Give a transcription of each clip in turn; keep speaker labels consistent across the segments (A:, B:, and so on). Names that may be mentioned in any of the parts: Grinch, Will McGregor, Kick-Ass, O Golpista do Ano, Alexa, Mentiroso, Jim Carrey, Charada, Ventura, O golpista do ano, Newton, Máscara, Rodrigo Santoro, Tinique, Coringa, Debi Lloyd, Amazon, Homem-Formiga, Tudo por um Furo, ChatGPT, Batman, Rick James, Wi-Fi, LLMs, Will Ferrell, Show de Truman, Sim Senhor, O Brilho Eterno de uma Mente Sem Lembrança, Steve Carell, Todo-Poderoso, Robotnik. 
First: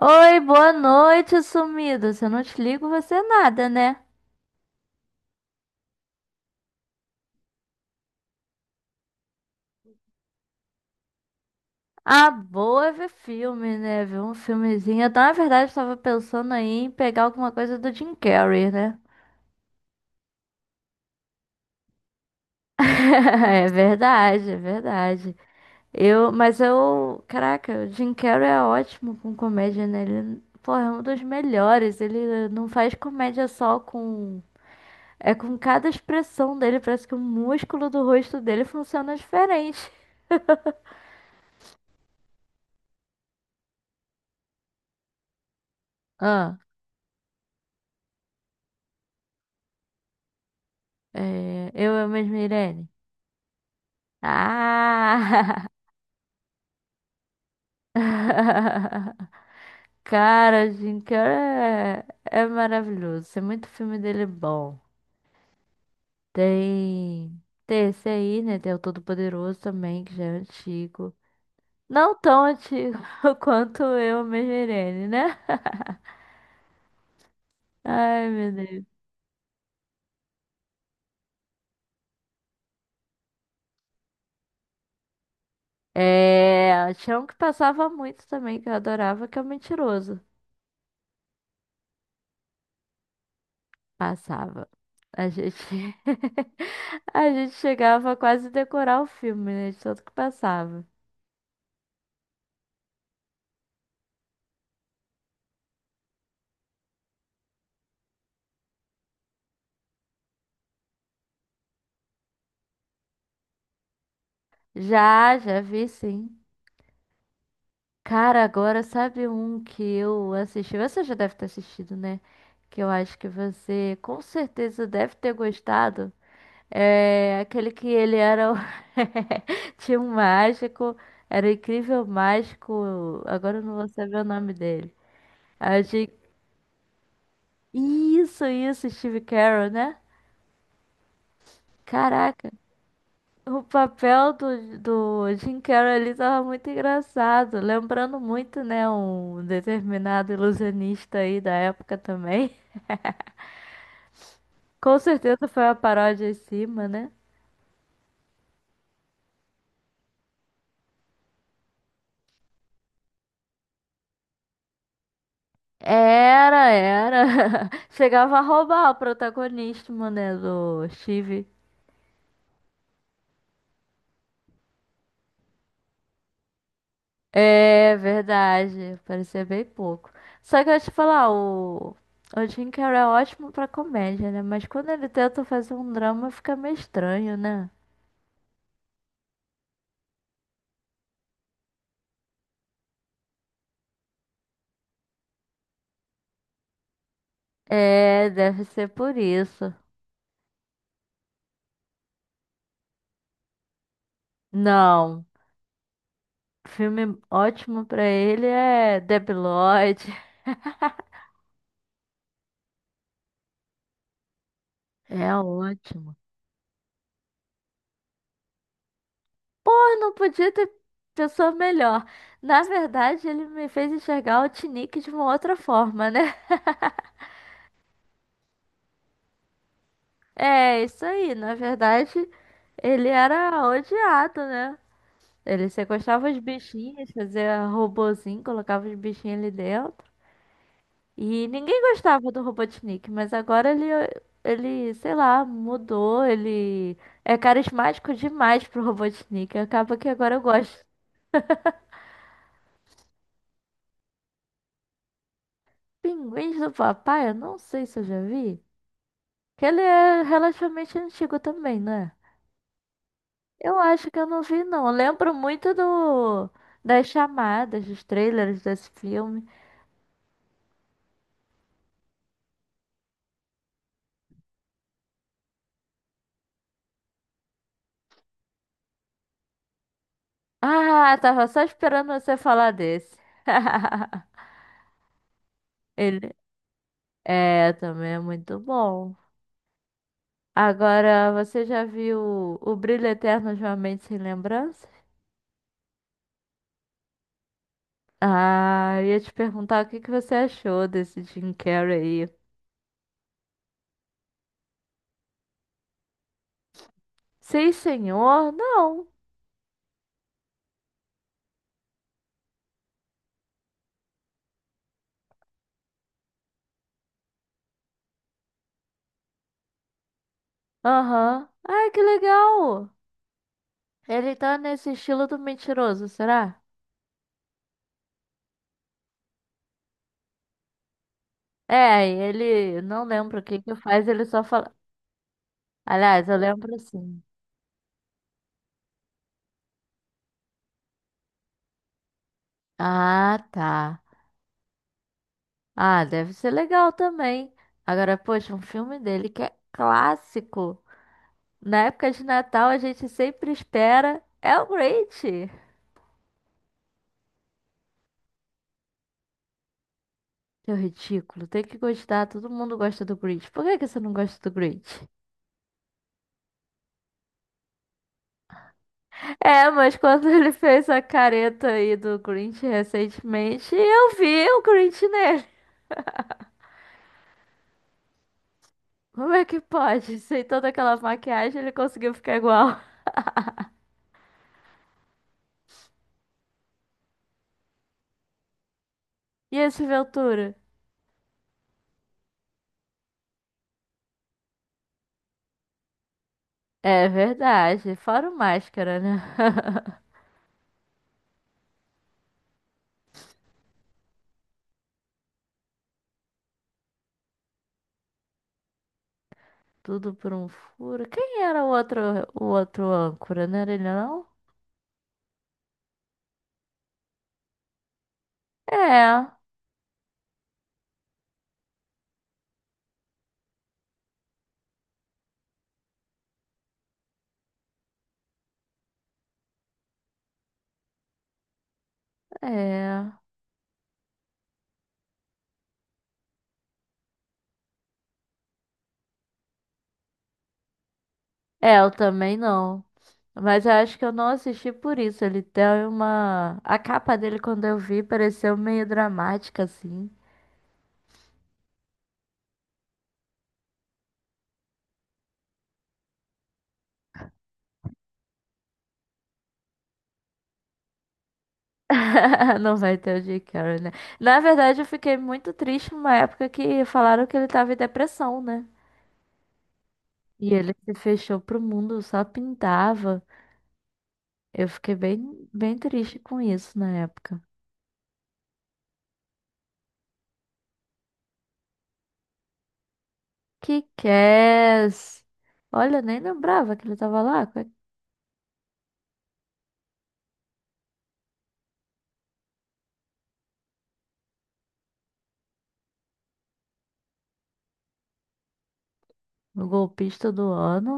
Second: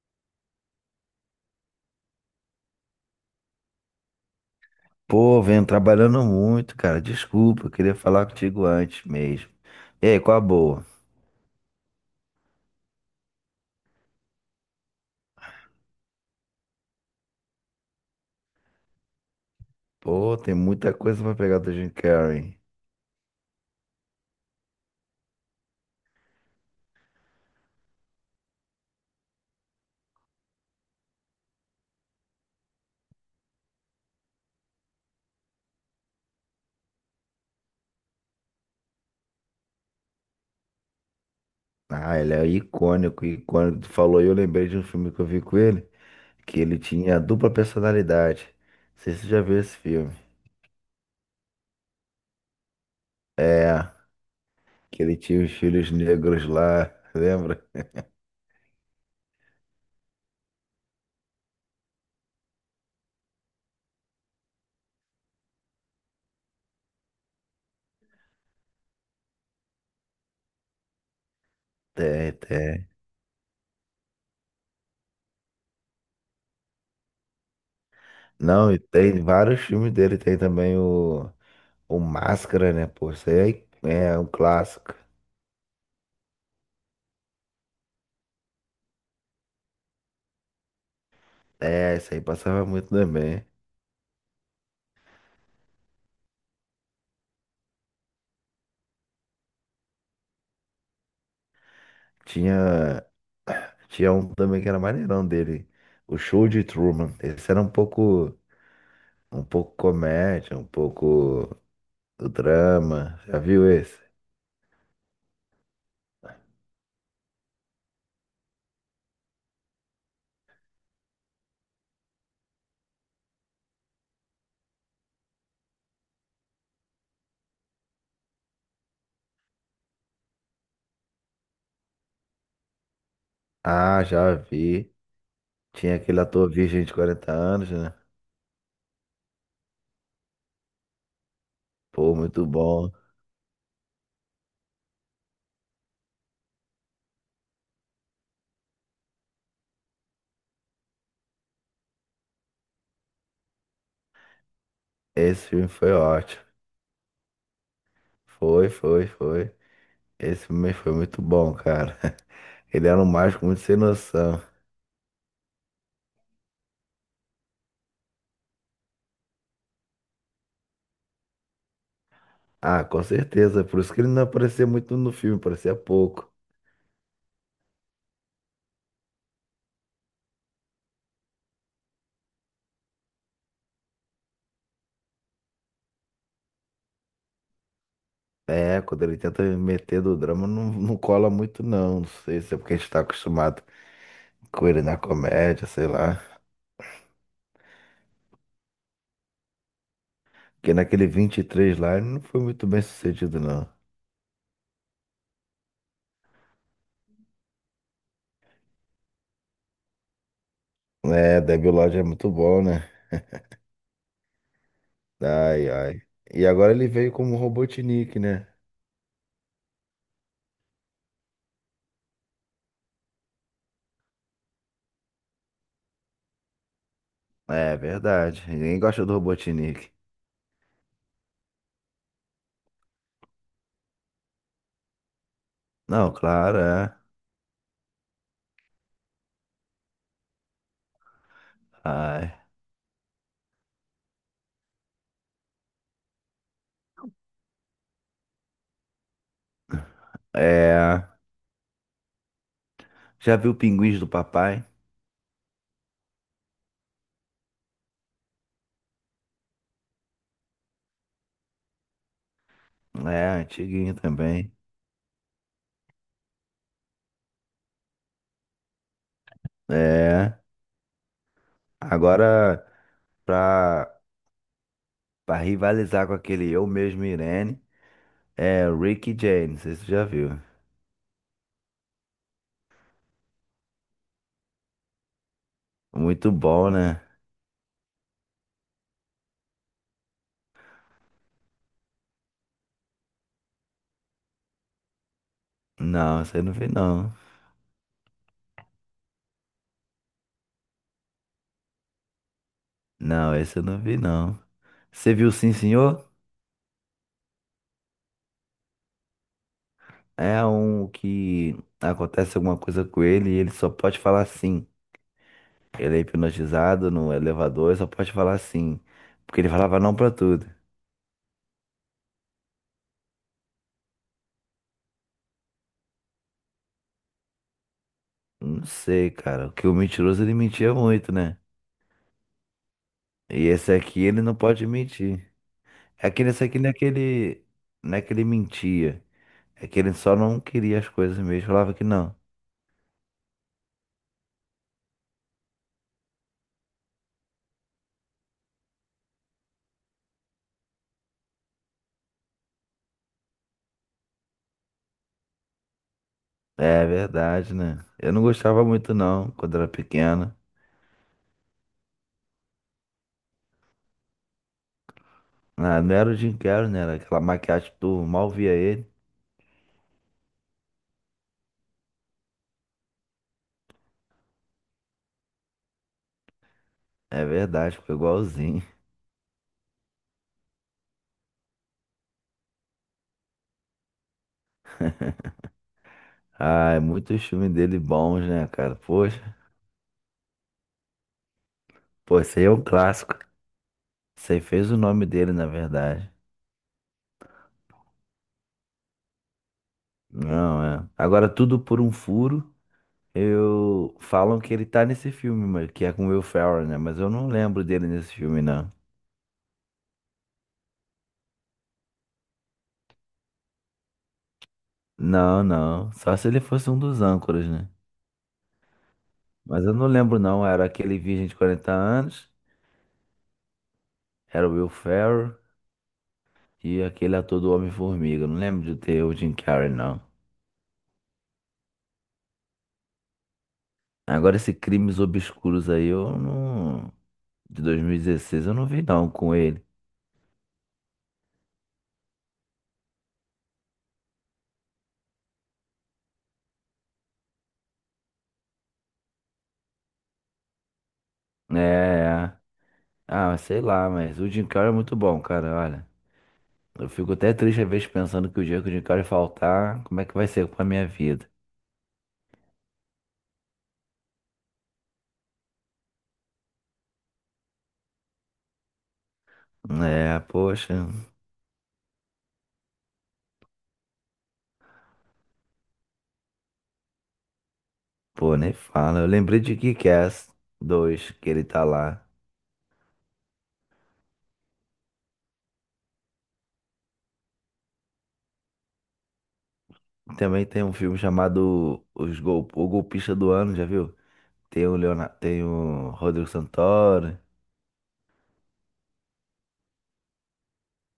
A: Oi, boa noite, sumido. Se eu não te ligo, você é nada, né?
B: Pô, venho trabalhando muito, cara. Desculpa, eu queria falar contigo antes mesmo. E aí, qual a boa?
A: Ah, boa é ver filme, né? Ver um filmezinho. Na verdade, tava pensando aí em pegar alguma coisa do Jim Carrey, né?
B: Pô, tem muita coisa pra pegar do Jim Carrey.
A: É verdade, é verdade. Mas eu, caraca, o Jim Carrey é ótimo com comédia, né? Ele, porra, é um dos melhores. Ele não faz comédia é com cada expressão dele, parece que o músculo do rosto dele funciona diferente.
B: Ah, ele é icônico, icônico. Tu falou e eu lembrei de um filme que eu vi com ele,
A: Ah.
B: que ele tinha dupla personalidade. Não sei se você já viu esse filme.
A: É, eu mesma, Irene.
B: É, que ele tinha os
A: Ah!
B: filhos negros lá, lembra?
A: Cara, Jim Carrey é maravilhoso. Tem muito filme dele bom. Tem, tem esse aí, né? Tem o Todo-Poderoso também, que já é antigo. Não
B: Tem,
A: tão
B: tem.
A: antigo quanto eu mesma, Irene, né? Ai, meu
B: Não, e
A: Deus.
B: tem vários filmes dele. Tem também o Máscara, né? Pô, isso aí é um clássico.
A: É, tinha um que passava muito também, que eu adorava, que é o Mentiroso.
B: É, isso aí passava muito também.
A: Passava. A gente, a gente chegava a quase decorar o filme, né? De tanto que passava.
B: Tinha, tinha um também que era maneirão dele, o Show de Truman. Esse era um pouco comédia, um pouco do drama. Já viu esse?
A: Já vi, sim. Cara, agora sabe um que eu assisti? Você já deve ter assistido, né? Que eu acho que você com certeza deve ter gostado. É aquele que ele era. O- Tinha um mágico, era o incrível mágico. Agora eu não vou
B: Ah,
A: saber o
B: já
A: nome dele.
B: vi.
A: A
B: Tinha
A: gente...
B: aquele ator virgem de 40 anos, né?
A: Isso, Steve Carell, né?
B: Pô, muito
A: Caraca.
B: bom.
A: O papel do Jim Carrey ali tava muito engraçado, lembrando muito, né, um determinado ilusionista aí da época também. Com
B: Esse
A: certeza foi
B: filme
A: uma
B: foi
A: paródia em
B: ótimo.
A: cima, né?
B: Foi, foi, foi. Esse filme foi muito bom, cara. Ele era um mágico muito sem noção.
A: Era, era. Chegava a roubar o protagonismo, né, do Steve.
B: Ah, com certeza. Por isso que ele não aparecia muito no filme, aparecia pouco.
A: É verdade, parecia bem pouco. Só que eu ia te falar, o Jim Carrey é ótimo pra comédia, né? Mas quando ele tenta fazer um drama fica meio estranho, né?
B: É, quando ele tenta meter do drama, não, não cola muito, não. Não sei se é porque a gente tá acostumado com ele na comédia, sei lá.
A: É, deve ser por isso.
B: Porque naquele vinte e três lá, ele não foi muito bem sucedido, não.
A: Não, filme ótimo pra ele é Debi Lloyd.
B: É, Debilóide é muito bom, né?
A: É
B: Ai, ai.
A: ótimo.
B: E agora ele veio como Robotnik, né?
A: Pô, não podia ter pessoa melhor. Na verdade, ele me fez enxergar o Tinique de uma outra forma, né?
B: É, verdade. Ninguém gosta do Robotnik.
A: É, isso aí. Na verdade, ele era odiado, né? Ele
B: Não,
A: sequestava os
B: claro, é.
A: bichinhos, fazia robozinho, colocava os bichinhos ali dentro. E ninguém gostava
B: Ai.
A: do Robotnik, mas agora ele, sei lá, mudou, ele é carismático demais pro Robotnik. Acaba que agora eu gosto.
B: É. Já viu Pinguins do Papai?
A: Pinguins do Papai, eu não sei se eu já vi. Que ele é relativamente antigo também, né?
B: É,
A: Eu
B: antiguinho
A: acho que eu não
B: também.
A: vi, não. Eu lembro muito do das chamadas, dos trailers desse filme.
B: É. Agora, pra. Pra rivalizar com aquele Eu Mesmo Irene, é Rick James, se você já viu.
A: Ah, tava só esperando você falar desse.
B: Muito
A: Ele
B: bom, né?
A: é também é muito bom. Agora, você já viu O Brilho Eterno de uma Mente Sem Lembrança?
B: Não, você não viu não.
A: Ah, eu ia te perguntar o que que você achou desse Jim Carrey aí.
B: Não, esse eu não vi não. Você viu Sim Senhor?
A: Sim, senhor? Não.
B: É um que acontece alguma coisa com ele e ele só pode falar sim. Ele é hipnotizado no elevador e só pode falar sim. Porque ele falava não pra tudo.
A: Aham. Ai, que legal. Ele tá nesse estilo do mentiroso, será?
B: Não sei, cara. Porque o mentiroso ele mentia muito, né?
A: É, ele não lembra o
B: E
A: que
B: esse
A: que
B: aqui
A: faz,
B: ele
A: ele
B: não
A: só
B: pode
A: fala.
B: mentir. É que
A: Aliás, eu
B: nesse aqui não é
A: lembro
B: que
A: sim.
B: ele, não é que ele mentia. É que ele só não queria as coisas mesmo, falava que não.
A: Ah, tá. Ah, deve ser legal também. Agora, poxa, um filme dele que é clássico. Na época de Natal, a gente sempre espera. É o Grinch!
B: É verdade, né? Eu não gostava muito não, quando era pequena.
A: É ridículo, tem que gostar. Todo mundo gosta do Grinch. Por que que você não gosta do Grinch?
B: Ah, não era o Jim Carrey, né? Era aquela maquiagem que tu mal via ele.
A: É, mas quando ele fez a careta aí do Grinch recentemente, eu vi o Grinch nele.
B: É verdade, ficou igualzinho.
A: Como é que pode? Sem toda aquela maquiagem, ele conseguiu ficar igual.
B: Ah, é muitos filmes dele bons, né, cara? Poxa,
A: E esse Ventura?
B: pô, esse aí é um clássico. Esse aí fez o nome dele, na verdade.
A: É verdade, fora o máscara, né?
B: Não, é. Agora, Tudo por um Furo, eu... Falam que ele tá nesse filme, mas que é com o Will Ferrell, né? Mas eu não lembro dele nesse filme, não.
A: Tudo por um furo. Quem era o outro âncora? Não era ele, não?
B: Não, não. Só se ele fosse um dos âncoras, né?
A: É,
B: Mas eu não lembro, não. Era aquele virgem de 40 anos, era o Will Ferrell e aquele ator do Homem-Formiga. Eu Não lembro de ter o Jim Carrey, não.
A: é.
B: Agora, esse Crimes Obscuros aí, eu não. De 2016, eu não vi, não, com ele.
A: É, eu também não. Mas eu acho que eu não assisti por isso. Ele tem uma. A capa dele, quando eu vi, pareceu meio dramática, assim.
B: É, é. Ah, sei lá, mas o Jim Carrey é muito bom, cara, olha. Eu fico até triste às vezes pensando que o dia que o Jim Carrey faltar, como é que vai ser com a minha vida?
A: Não vai ter o Jim Carrey, né? Na verdade, eu fiquei muito triste numa época que falaram que ele tava em depressão, né?
B: É,
A: E ele
B: poxa.
A: se fechou pro mundo, só pintava. Eu fiquei bem triste com isso na época.
B: Pô, nem fala. Eu lembrei de Kick-Ass dois que ele tá lá.
A: Que Kick-Ass! Olha, eu nem lembrava que ele tava lá. Qual é-
B: Também tem um filme chamado O Golpista do Ano, já viu? Tem o Rodrigo Santoro.
A: O golpista do ano?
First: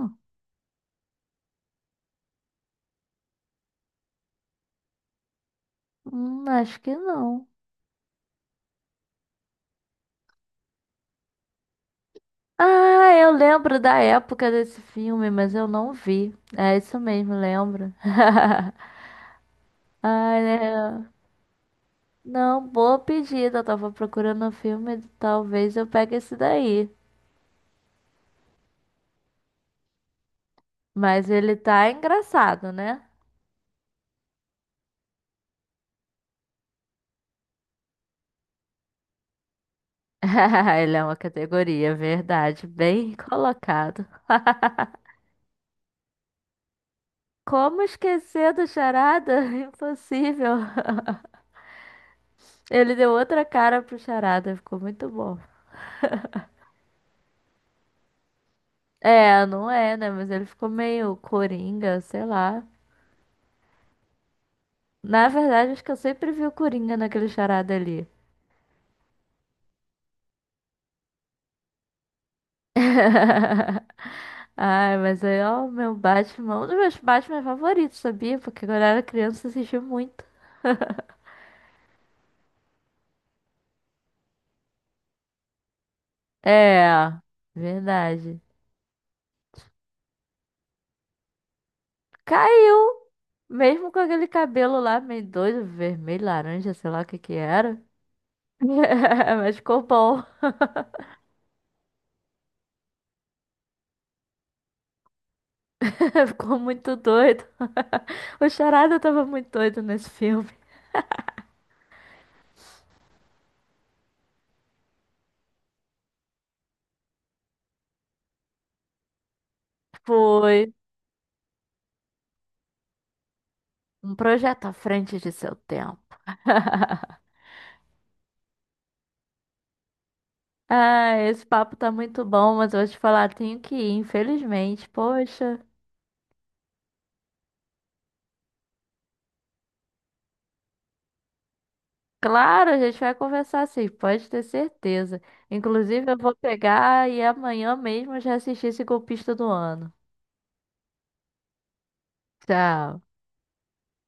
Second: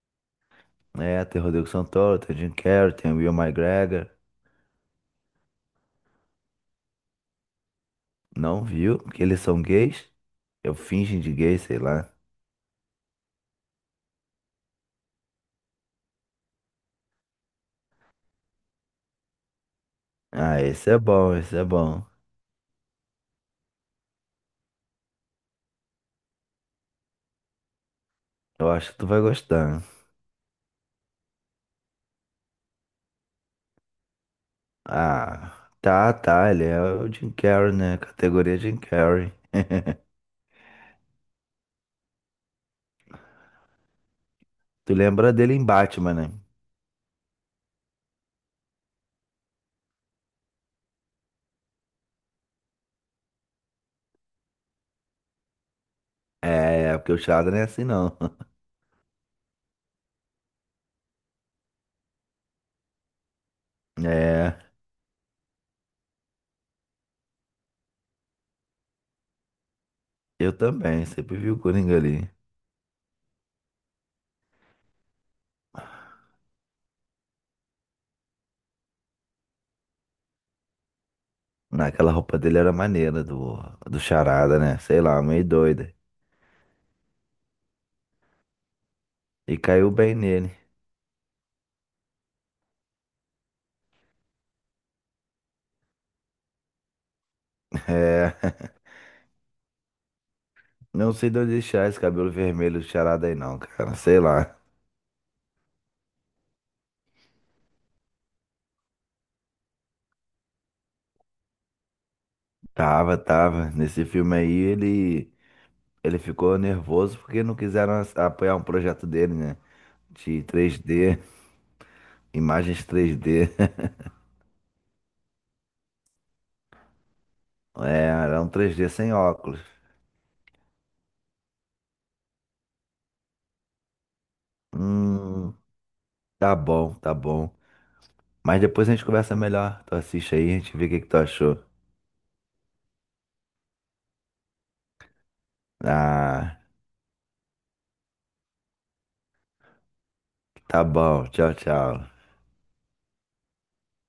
B: É, tem o Rodrigo Santoro, tem o Jim Carrey, tem o Will McGregor.
A: Acho que não.
B: Não viu? Porque eles são gays? Eu fingem de gay, sei lá.
A: Ah, eu lembro da época desse filme, mas eu não vi. É isso mesmo, lembro. Ai,
B: Ah, esse é
A: né?
B: bom, esse é bom.
A: Não, boa pedida. Eu tava procurando um filme, talvez eu pegue esse daí.
B: Eu acho que tu vai gostar.
A: Mas ele tá engraçado, né?
B: Ah, tá, tá. Ele é o Jim Carrey, né? Categoria Jim Carrey.
A: Ele é uma categoria, verdade. Bem colocado.
B: Tu lembra dele em Batman, né?
A: Como esquecer do Charada? Impossível. Ele deu outra cara pro Charada, ficou muito bom.
B: É, porque o charada não é assim não.
A: É, não é, né? Mas ele ficou meio coringa, sei lá.
B: É,
A: Na verdade, acho que eu sempre vi o Coringa naquele charada ali.
B: eu também, sempre vi o Coringa ali.
A: Ai, mas aí, ó, o meu Batman, um dos meus Batman favoritos, sabia? Porque quando eu era criança eu assistia muito.
B: Naquela roupa dele era maneira, do, do charada, né? Sei lá, meio doida.
A: É, verdade.
B: E caiu bem nele.
A: Caiu! Mesmo com aquele cabelo lá meio doido, vermelho, laranja, sei lá o que que era.
B: É,
A: Mas ficou bom.
B: não sei de onde deixar esse cabelo vermelho do charada aí não, cara. Sei lá.
A: Ficou muito doido. O Charada tava muito doido nesse filme.
B: Tava, tava. Nesse filme aí ele ficou nervoso porque não quiseram apoiar um projeto dele, né? De
A: Foi
B: três d imagens três d
A: um projeto à frente de seu tempo.
B: É, era um três d sem óculos.
A: Ah, esse papo tá muito bom, mas eu vou te falar, tenho que ir, infelizmente.
B: Hum.
A: Poxa.
B: Tá bom, tá bom. Mas depois a gente conversa melhor. Tu assiste aí, a gente vê o que que tu achou.
A: Claro, a gente vai conversar sim, pode ter certeza. Inclusive, eu vou
B: Ah,
A: pegar e amanhã mesmo eu já assistir esse golpista do ano.
B: tá bom. Tchau, tchau.
A: Tchau.